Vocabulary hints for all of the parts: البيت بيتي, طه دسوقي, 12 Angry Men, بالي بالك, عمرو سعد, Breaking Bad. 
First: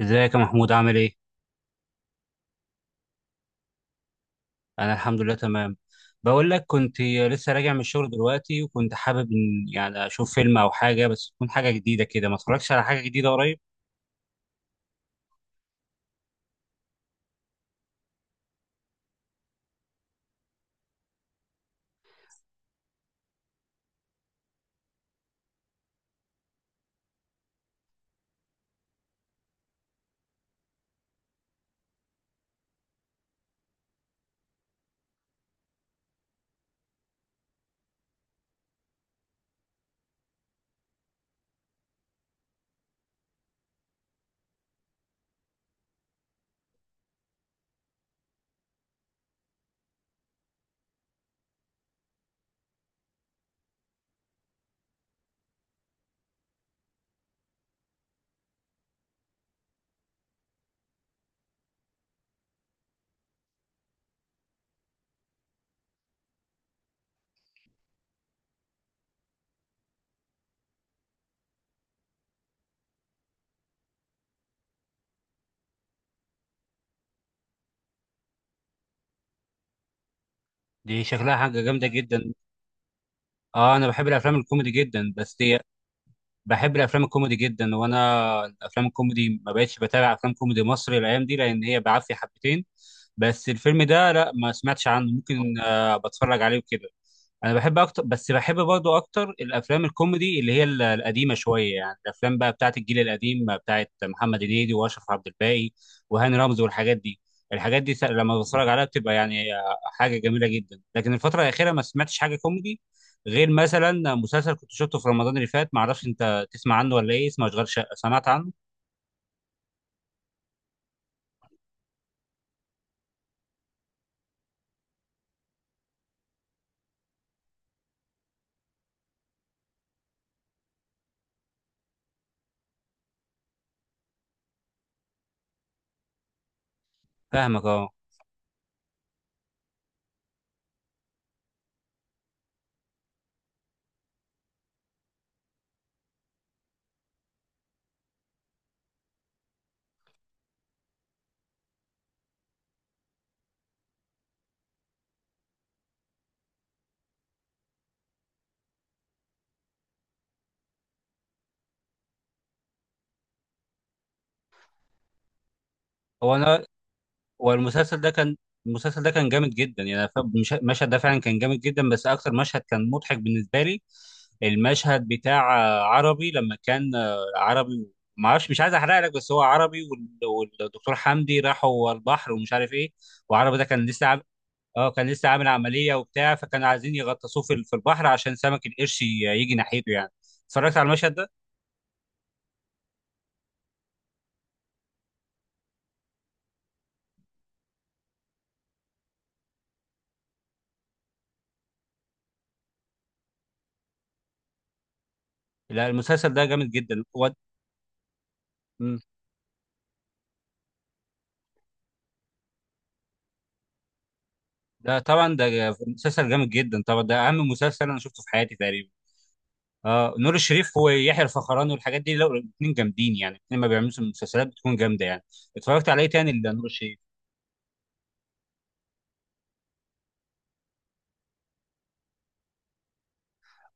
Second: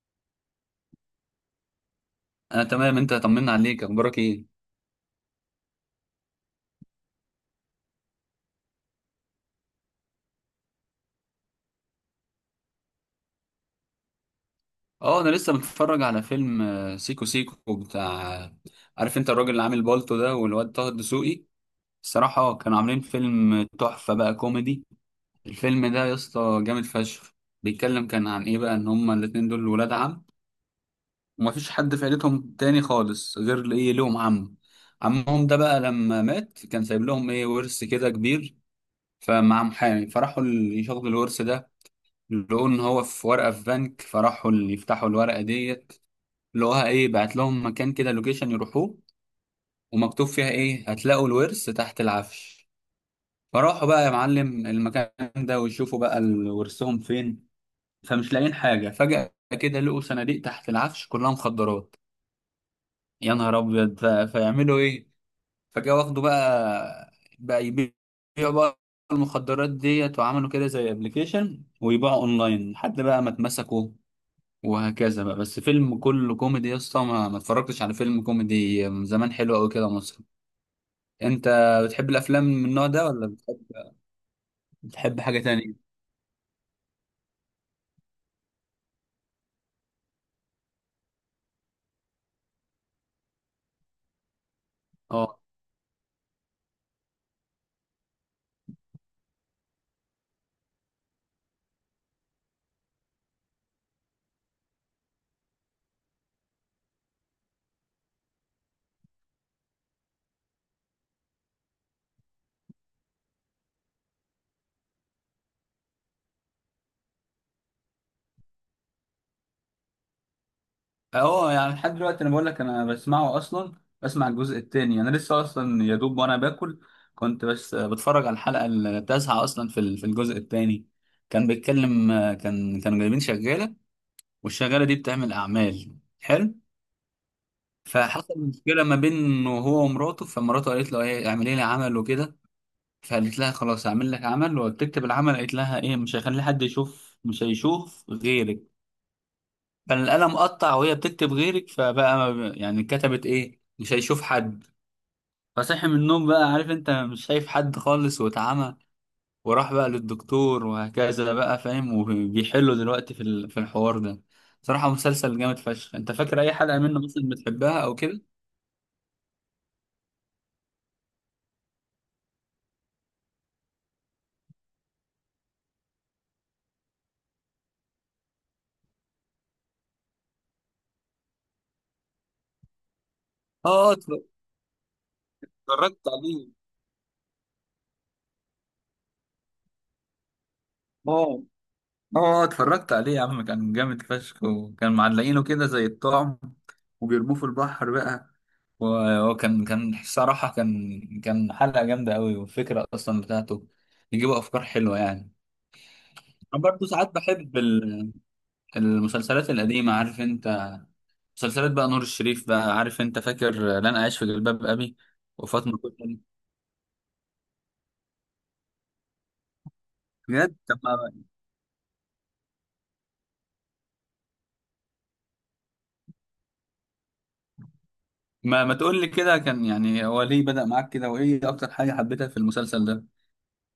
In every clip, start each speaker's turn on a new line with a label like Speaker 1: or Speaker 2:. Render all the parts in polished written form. Speaker 1: ازيك يا محمود عامل ايه؟
Speaker 2: انا تمام. انت طمنا عليك، اخبارك ايه؟
Speaker 1: انا الحمد لله تمام. بقول لك كنت لسه راجع من الشغل دلوقتي، وكنت حابب ان يعني اشوف فيلم او حاجه، بس تكون حاجه جديده كده، ما اتفرجتش على حاجه جديده قريب.
Speaker 2: اه، انا لسه متفرج على فيلم سيكو سيكو بتاع. عارف انت الراجل اللي عامل بالطو ده والواد طه الدسوقي. الصراحه كانوا عاملين فيلم تحفه بقى كوميدي. الفيلم ده يا اسطى جامد فشخ. بيتكلم كان عن ايه بقى؟ ان هما الاتنين دول ولاد عم، ومفيش حد في عيلتهم تاني خالص غير ايه، لهم عم. عمهم ده بقى لما مات كان سايب لهم ايه، ورث كده كبير. فمع محامي فراحوا يشغلوا الورث ده. لقوا ان هو في ورقه في بنك، فراحوا اللي يفتحوا الورقه ديت. لقوها ايه، بعت لهم مكان كده، لوكيشن يروحوه، ومكتوب فيها ايه، هتلاقوا الورث تحت العفش. فراحوا بقى يا معلم المكان ده ويشوفوا بقى ورثهم فين. فمش لاقيين حاجه. فجأة كده لقوا صناديق تحت العفش كلها مخدرات. يا نهار ابيض! فيعملوا ايه؟ فجأة واخدوا بقى، بقى يبيعوا بقى المخدرات ديت، وعملوا كده زي ابلكيشن ويبيعوا اونلاين لحد بقى ما اتمسكوا. وهكذا بقى. بس فيلم كله كوميدي يا اسطى، ما اتفرجتش على فيلم كوميدي من زمان حلو قوي كده مصري.
Speaker 1: دي شكلها
Speaker 2: انت
Speaker 1: حاجه جامده
Speaker 2: بتحب
Speaker 1: جدا.
Speaker 2: الافلام من النوع ده ولا بتحب؟
Speaker 1: اه، انا بحب الافلام الكوميدي جدا
Speaker 2: بتحب
Speaker 1: بس
Speaker 2: حاجه
Speaker 1: دي.
Speaker 2: تانية؟
Speaker 1: بحب الافلام الكوميدي جدا، وانا الافلام الكوميدي ما بقتش بتابع افلام كوميدي مصري الايام دي، لان هي بعافيه حبتين. بس الفيلم ده لا ما سمعتش عنه،
Speaker 2: اه.
Speaker 1: ممكن بتفرج عليه وكده. انا بحب اكتر، بس بحب برضو اكتر الافلام الكوميدي اللي هي القديمه شويه، يعني الافلام بقى بتاعت الجيل القديم، بتاعت محمد هنيدي واشرف عبد الباقي وهاني رمزي والحاجات دي. الحاجات دي لما بتفرج عليها بتبقى يعني حاجه جميله جدا. لكن الفتره الاخيره ما سمعتش حاجه كوميدي، غير مثلا مسلسل كنت شفته في رمضان اللي فات، ما اعرفش انت تسمع عنه ولا ايه، اسمه اشغال شقه، سمعت عنه؟
Speaker 2: اه، يعني لحد دلوقتي انا بقول لك انا بسمعه اصلا. بسمع الجزء التاني، انا لسه اصلا يا دوب وانا باكل كنت بس بتفرج على الحلقه التاسعه اصلا في في الجزء التاني. كان بيتكلم، كانوا جايبين شغاله، والشغاله دي بتعمل اعمال حلو.
Speaker 1: فاهمك، اه.
Speaker 2: فحصل مشكله ما بينه هو ومراته، فمراته قالت له ايه، اعملي لي عمل وكده. فقالت لها خلاص هعمل لك عمل، وبتكتب العمل قالت لها ايه، مش هيخلي حد يشوف، مش هيشوف غيرك. فالقلم قطع وهي بتكتب غيرك، فبقى ما ب- يعني كتبت ايه، مش هيشوف حد. فصحي من النوم بقى، عارف انت، مش شايف حد خالص واتعمى. وراح بقى للدكتور وهكذا بقى، فاهم، وبيحلوا دلوقتي في في الحوار ده. صراحة مسلسل جامد فشخ. انت
Speaker 1: هو
Speaker 2: فاكر اي
Speaker 1: انا.
Speaker 2: حلقة منه مثلا بتحبها او
Speaker 1: والمسلسل ده
Speaker 2: كده؟
Speaker 1: كان. المسلسل ده كان جامد جدا، يعني المشهد ده فعلا كان جامد جدا، بس اكتر مشهد كان مضحك بالنسبه لي المشهد بتاع عربي لما كان عربي. ما اعرفش، مش عايز احرق لك، بس هو عربي والدكتور حمدي راحوا البحر ومش عارف ايه، وعربي ده كان
Speaker 2: اه،
Speaker 1: لسه عامل. اه، كان لسه عامل عمليه
Speaker 2: اتفرجت
Speaker 1: وبتاع،
Speaker 2: عليه.
Speaker 1: فكانوا عايزين يغطسوه في في البحر عشان سمك القرش يجي ناحيته يعني. اتفرجت على المشهد ده.
Speaker 2: اه، اه، اتفرجت عليه يا عم، كان جامد فشخ. وكان معلقينه كده زي الطعم وبيرموه في البحر بقى. وكان صراحة كان حلقة جامدة قوي، والفكرة أصلا بتاعته بيجيبوا أفكار حلوة يعني.
Speaker 1: لا المسلسل ده
Speaker 2: أنا
Speaker 1: جامد
Speaker 2: برضه
Speaker 1: جدا
Speaker 2: ساعات
Speaker 1: و...
Speaker 2: بحب المسلسلات القديمة، عارف أنت؟ مسلسلات بقى نور الشريف بقى، عارف أنت فاكر؟ لن أعيش في جلباب أبي،
Speaker 1: ده طبعا ده
Speaker 2: وفاطمة، كلها
Speaker 1: مسلسل جامد جدا، طبعا ده اهم مسلسل انا شفته في حياتي تقريبا. اه، نور
Speaker 2: بجد.
Speaker 1: الشريف
Speaker 2: طب ما
Speaker 1: ويحيى الفخراني والحاجات دي لو الاثنين جامدين يعني، الاثنين ما بيعملوا مسلسلات بتكون جامده يعني. اتفرجت عليه تاني لنور الشريف.
Speaker 2: ما ما تقول لي كده كان يعني هو ليه بدأ معاك كده، وإيه أكتر حاجة حبيتها في المسلسل ده؟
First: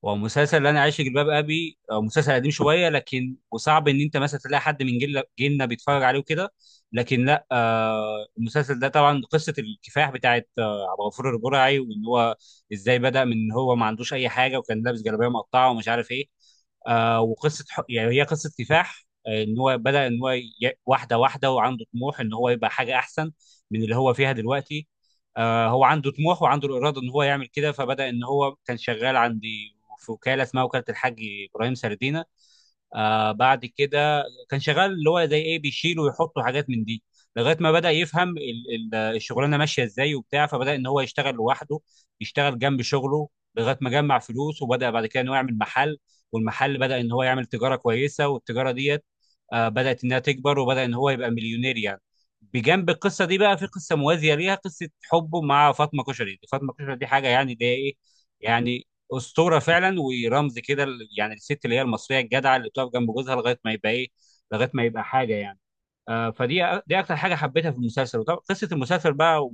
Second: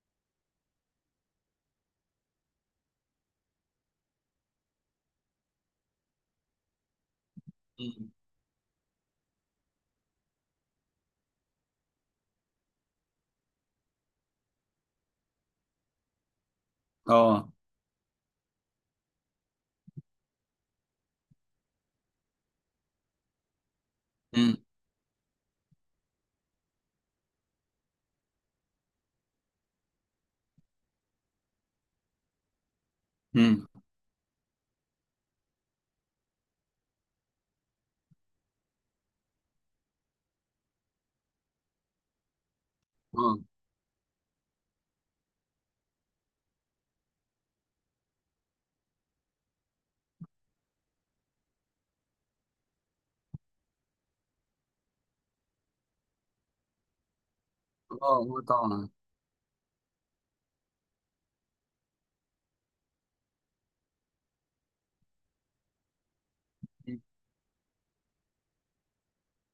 Speaker 1: ومسلسل اللي انا عايش في جلباب ابي مسلسل قديم شويه لكن، وصعب ان انت مثلا تلاقي حد من جيل جيلنا بيتفرج عليه وكده، لكن لا
Speaker 2: مم.
Speaker 1: المسلسل ده طبعا قصه الكفاح بتاعت عبد الغفور البرعي، وان هو ازاي بدا من إن هو ما عندوش اي حاجه وكان لابس جلابيه مقطعه ومش عارف ايه.
Speaker 2: اه.
Speaker 1: وقصه يعني هي قصه كفاح، ان هو بدا ان هو واحده واحده، وعنده طموح ان هو يبقى حاجه احسن من اللي هو فيها دلوقتي. هو عنده طموح وعنده الاراده ان هو يعمل كده، فبدا ان هو كان شغال عند، في وكاله اسمها وكاله الحاج ابراهيم سردينه. بعد
Speaker 2: امم
Speaker 1: كده كان شغال اللي هو زي ايه بيشيل ويحط حاجات من دي، لغايه ما بدا يفهم الشغلانه ماشيه ازاي وبتاع، فبدا ان هو يشتغل لوحده، يشتغل جنب شغله
Speaker 2: اه،
Speaker 1: لغايه ما جمع فلوس، وبدا بعد كده ان هو يعمل محل. والمحل بدا ان هو يعمل تجاره كويسه، والتجاره ديت بدات انها تكبر، وبدا ان هو يبقى مليونير يعني. بجنب القصه دي بقى في قصه موازيه ليها، قصه حبه مع فاطمه كشري. فاطمه كشري دي حاجه يعني اللي هي ايه
Speaker 2: اه، هو
Speaker 1: يعني،
Speaker 2: طبعا
Speaker 1: اسطوره فعلا ورمز كده، يعني الست اللي هي المصريه الجدعه اللي بتقف جنب جوزها لغايه ما يبقى ايه، لغايه ما يبقى حاجه يعني. فدي أ- دي اكتر حاجه حبيتها في المسلسل، وطبعا قصه المسلسل بقى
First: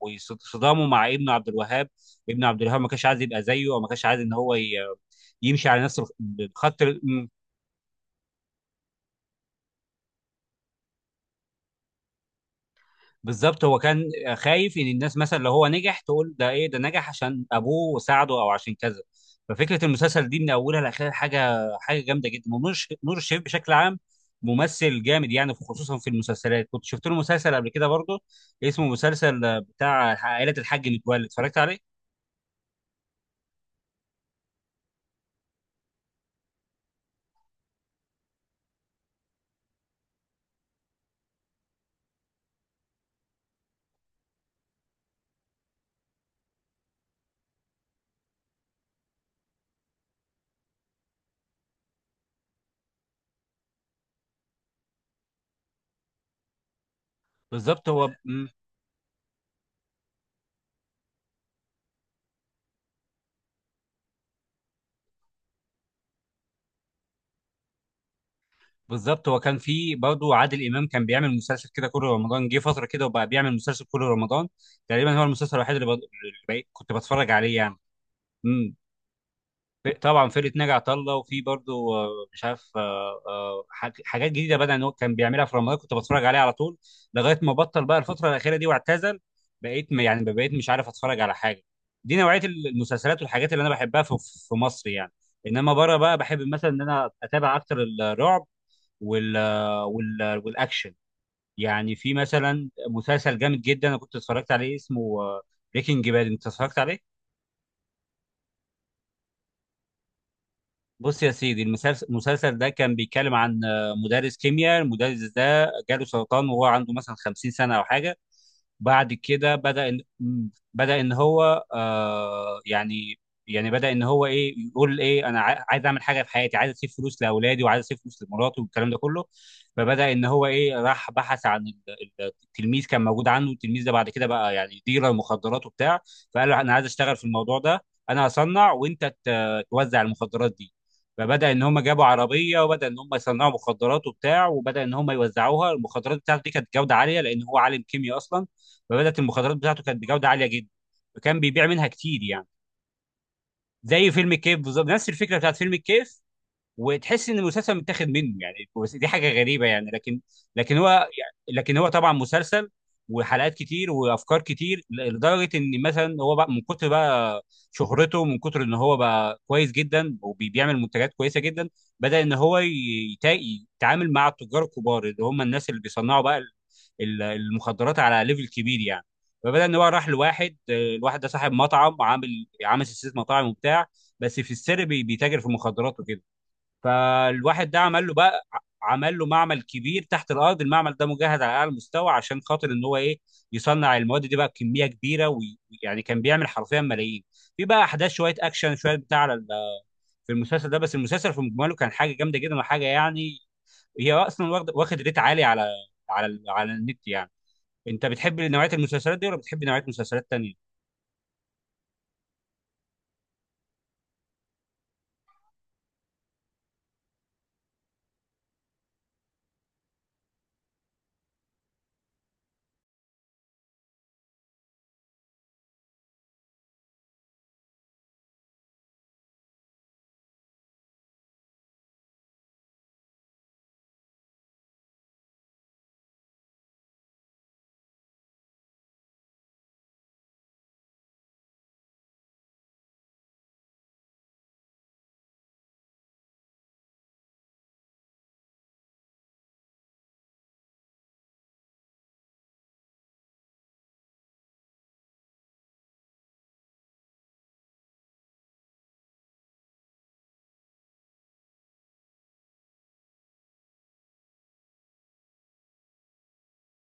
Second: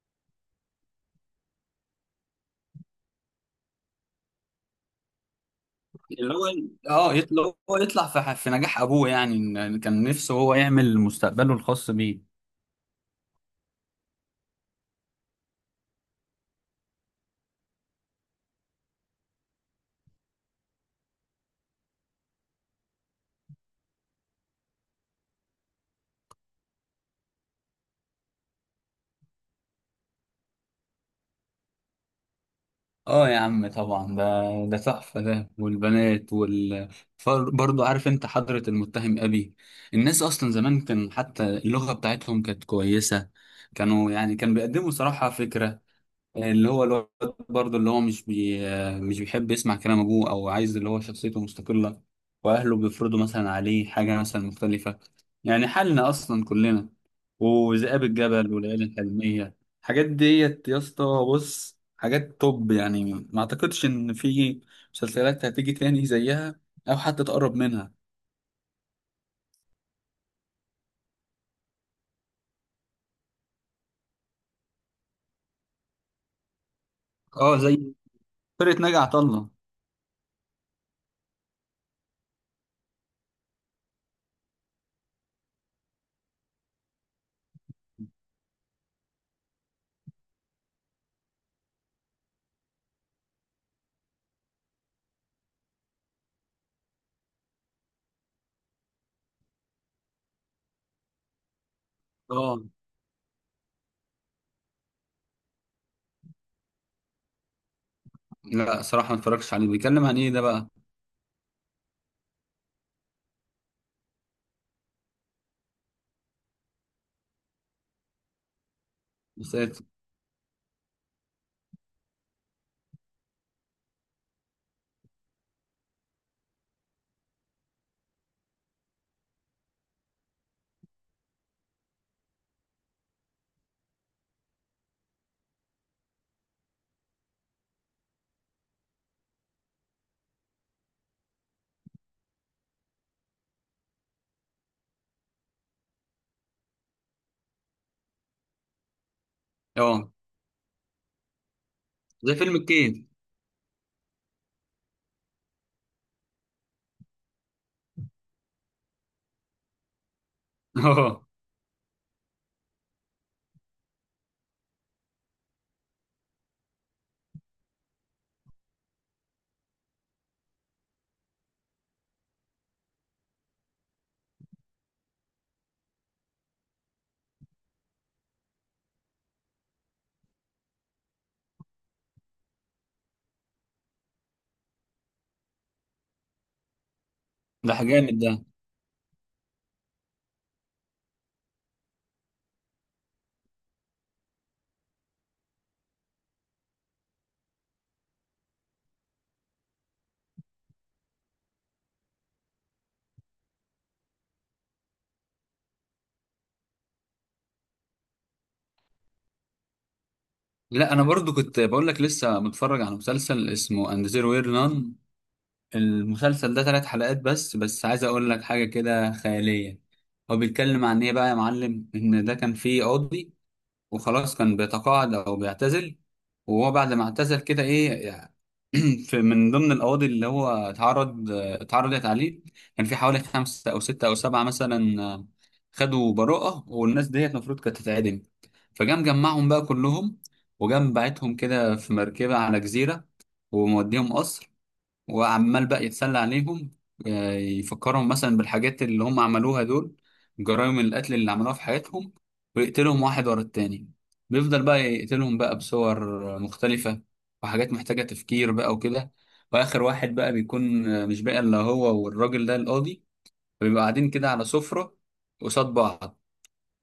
Speaker 1: وصدامه مع ابنه عبد الوهاب. ابن عبد الوهاب ما كانش عايز يبقى زيه، او ما كانش عايز ان هو يمشي على نفس
Speaker 2: اللي هو.
Speaker 1: الخط.
Speaker 2: اه، اللي هو يطلع في في نجاح ابوه يعني، إن كان نفسه هو يعمل مستقبله الخاص بيه.
Speaker 1: بالظبط، هو كان خايف ان الناس مثلا لو هو نجح تقول ده ايه، ده نجح عشان ابوه ساعده او عشان كذا. ففكره المسلسل دي من اولها لاخرها حاجه حاجه جامده جدا. ونور الش- نور الشريف بشكل عام ممثل جامد يعني، خصوصا في المسلسلات. كنت شفت له مسلسل قبل كده برضه اسمه مسلسل بتاع عائله الحاج متولي، اتفرجت عليه.
Speaker 2: اه يا عم طبعا ده، ده تحفه ده، والبنات برضه عارف انت حضرة المتهم ابي. الناس اصلا زمان كان حتى اللغه بتاعتهم كانت كويسه، كانوا يعني كان بيقدموا صراحه فكره اللي هو الواد، برضه اللي هو مش بيحب يسمع كلام ابوه او عايز اللي هو شخصيته مستقلة، واهله بيفرضوا مثلا عليه حاجة مثلا مختلفة. يعني حالنا اصلا كلنا.
Speaker 1: بالظبط
Speaker 2: وذئاب
Speaker 1: هو
Speaker 2: الجبل والليالي الحلمية، الحاجات ديت يا اسطى، بص حاجات توب يعني. ما اعتقدش ان في مسلسلات هتيجي تاني زيها او حتى تقرب منها.
Speaker 1: كان في برضه عادل امام كان بيعمل مسلسل كده كل رمضان، جه فتره كده وبقى بيعمل مسلسل كل رمضان تقريبا، هو المسلسل الوحيد اللي كنت بتفرج عليه
Speaker 2: اه، زي
Speaker 1: يعني. مم.
Speaker 2: فرقة ناجي عطا الله.
Speaker 1: طبعا فرقه ناجي عطا الله، وفي برضو مش عارف حاجات جديده بدا إن هو كان بيعملها في رمضان، كنت بتفرج عليه على طول، لغايه ما بطل بقى الفتره الاخيره دي واعتزل. يعني بقيت مش عارف اتفرج على حاجه. دي نوعيه المسلسلات والحاجات اللي انا بحبها في مصر يعني. انما بره بقى بحب مثلا ان انا اتابع اكتر الرعب وال والاكشن يعني. في
Speaker 2: اه،
Speaker 1: مثلا مسلسل جامد جدا انا كنت اتفرجت عليه اسمه بريكنج باد، انت اتفرجت عليه؟
Speaker 2: لا صراحة ما اتفرجتش عليه. بيتكلم عن ايه ده بقى؟
Speaker 1: بص يا سيدي المسلسل ده كان بيتكلم عن مدرس كيمياء. المدرس ده جاله سرطان وهو عنده مثلا 50 سنة أو حاجة. بعد كده
Speaker 2: مسلسل.
Speaker 1: بدأ إن هو يعني، بدأ إن هو إيه، يقول إيه أنا عايز أعمل حاجة في حياتي، عايز أسيب فلوس لأولادي وعايز أسيب فلوس لمراتي والكلام ده كله. فبدأ إن هو إيه راح بحث عن التلميذ كان موجود عنه، التلميذ ده بعد كده بقى يعني ديلر مخدرات وبتاع. فقال له أنا عايز أشتغل في الموضوع ده، أنا هصنع وأنت توزع المخدرات دي. فبدأ إن هم جابوا عربية، وبدأ إن هم يصنعوا مخدرات وبتاع، وبدأ إن هم يوزعوها. المخدرات بتاعته دي كانت جودة عالية لأن هو عالم كيمياء أصلا، فبدات المخدرات بتاعته كانت
Speaker 2: اه،
Speaker 1: بجوده عاليه جدا، وكان بيبيع منها كتير
Speaker 2: زي
Speaker 1: يعني.
Speaker 2: فيلم الكيد.
Speaker 1: زي فيلم الكيف بالظبط، نفس الفكره بتاعت فيلم الكيف، وتحس ان المسلسل متاخد منه يعني، بس دي حاجه غريبه يعني. لكن هو
Speaker 2: اه.
Speaker 1: يعني، لكن هو طبعا مسلسل وحلقات كتير وافكار كتير، لدرجه ان مثلا هو بقى من كتر بقى شهرته، من كتر ان هو بقى كويس جدا وبيعمل منتجات كويسه جدا، بدا ان هو يتعامل مع التجار الكبار اللي هم الناس اللي بيصنعوا بقى المخدرات على ليفل كبير يعني. فبدأ ان هو راح لواحد، الواحد ده صاحب مطعم، عامل سلسله مطاعم وبتاع، بس في السر بيتاجر في المخدرات وكده. فالواحد
Speaker 2: ده
Speaker 1: ده عمل
Speaker 2: جامد
Speaker 1: له
Speaker 2: ده.
Speaker 1: بقى عمل له معمل كبير تحت الارض. المعمل ده مجهز على اعلى مستوى عشان خاطر ان هو ايه يصنع المواد دي بقى بكميه كبيره، ويعني كان بيعمل حرفيا ملايين. في بقى احداث شويه اكشن شويه بتاع على في المسلسل ده، بس المسلسل في مجمله كان حاجه جامده جدا وحاجه يعني، هي اصلا واخد ريت عالي على على النت يعني. انت بتحب نوعيه المسلسلات دي ولا بتحب نوعيه مسلسلات تانية؟
Speaker 2: لا انا برضو كنت بقول لك لسه متفرج على مسلسل اسمه اند زيرو وير نان. المسلسل ده ثلاث حلقات بس، بس عايز اقول لك حاجه كده خياليه. هو بيتكلم عن ايه بقى يا معلم؟ ان ده كان فيه قاضي، وخلاص كان بيتقاعد او بيعتزل. وهو بعد ما اعتزل كده ايه يعني، في من ضمن القواضي اللي هو اتعرضت عليه، كان في حوالي خمسة او ستة او سبعة مثلا، خدوا براءة والناس ديت المفروض كانت تتعدم. فجام جمعهم بقى كلهم، وجام بعتهم كده في مركبة على جزيرة، وموديهم قصر، وعمال بقى يتسلى عليهم، يفكرهم مثلا بالحاجات اللي هم عملوها دول، جرائم القتل اللي عملوها في حياتهم، ويقتلهم واحد ورا التاني. بيفضل بقى يقتلهم بقى بصور مختلفة، وحاجات محتاجة تفكير بقى وكده. وآخر واحد بقى بيكون، مش بقى إلا هو والراجل ده القاضي. فبيبقى قاعدين كده على سفرة قصاد بعض،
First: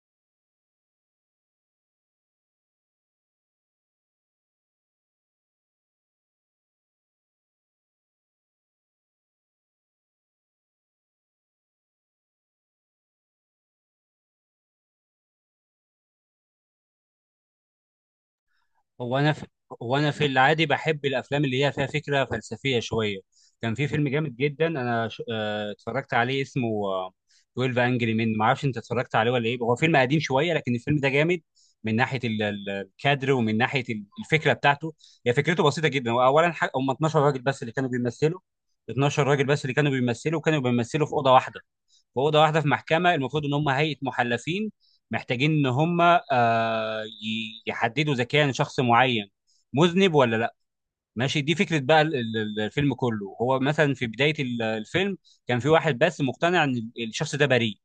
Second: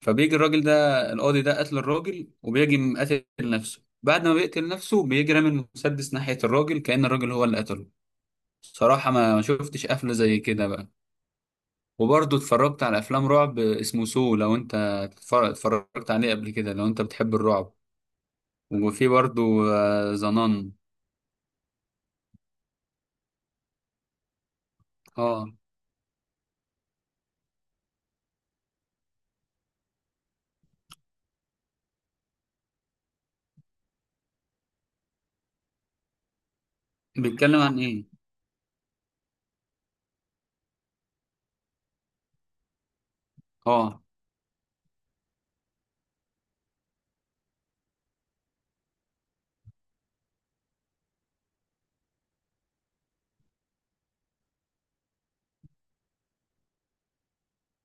Speaker 2: فبيجي الراجل ده القاضي ده قتل الراجل، وبيجي مقتل نفسه. بعد ما بيقتل نفسه بيجي رامي المسدس ناحية الراجل كأن الراجل هو اللي قتله. صراحة ما شفتش قفلة زي كده بقى. وبرضه اتفرجت على أفلام رعب اسمه سو لو، أنت اتفرجت عليه قبل كده لو أنت بتحب الرعب؟ وفي
Speaker 1: هو انا
Speaker 2: برضه
Speaker 1: في... هو انا في العادي
Speaker 2: زنان.
Speaker 1: بحب الافلام اللي هي فيها فكره فلسفيه شويه. كان في فيلم جامد جدا انا
Speaker 2: اه،
Speaker 1: اتفرجت عليه اسمه 12 انجري من، ما اعرفش انت اتفرجت عليه ولا ايه. هو فيلم قديم شويه، لكن الفيلم ده جامد، من ناحيه الكادر، ومن ناحيه الفكره بتاعته. هي فكرته بسيطه جدا، هو اولا هم 12 راجل
Speaker 2: بيتكلم
Speaker 1: بس اللي
Speaker 2: عن
Speaker 1: كانوا
Speaker 2: إيه؟
Speaker 1: بيمثلوا، 12 راجل بس اللي كانوا بيمثلوا، وكانوا بيمثلوا في اوضه واحده، واوضه واحده في محكمه، المفروض ان هم هيئه
Speaker 2: اه،
Speaker 1: محلفين محتاجين ان هم يحددوا اذا كان شخص معين مذنب ولا لا. ماشي، دي فكره بقى الفيلم كله. هو مثلا في بدايه الفيلم، كان في واحد بس مقتنع ان الشخص ده بريء،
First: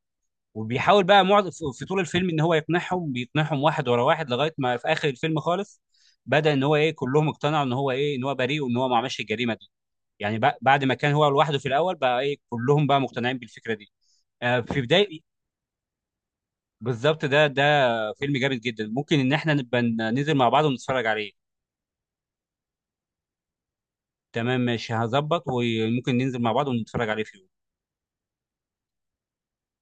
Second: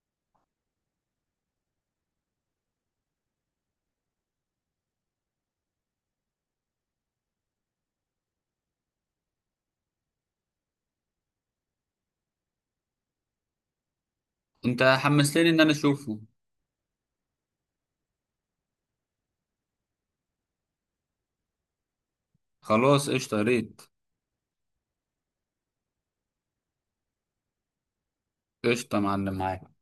Speaker 1: وبيحاول بقى في طول الفيلم ان هو يقنعهم، بيقنعهم واحد ورا واحد، لغايه ما في اخر الفيلم خالص بدأ ان هو ايه، كلهم اقتنعوا ان هو ايه، ان هو بريء وان هو ما عملش الجريمه دي. يعني بعد ما كان هو لوحده في الاول، بقى ايه كلهم بقى مقتنعين بالفكره دي. في
Speaker 2: أنت
Speaker 1: بدايه.
Speaker 2: حمستني إن أنا أشوفه.
Speaker 1: بالظبط، ده فيلم جامد جدا، ممكن ان احنا نبقى ننزل مع بعض ونتفرج عليه.
Speaker 2: خلاص قشطة يا ريت.
Speaker 1: تمام، ماشي، هظبط، وممكن ننزل مع بعض ونتفرج عليه في يوم.
Speaker 2: قشطة يا معلم، معاك.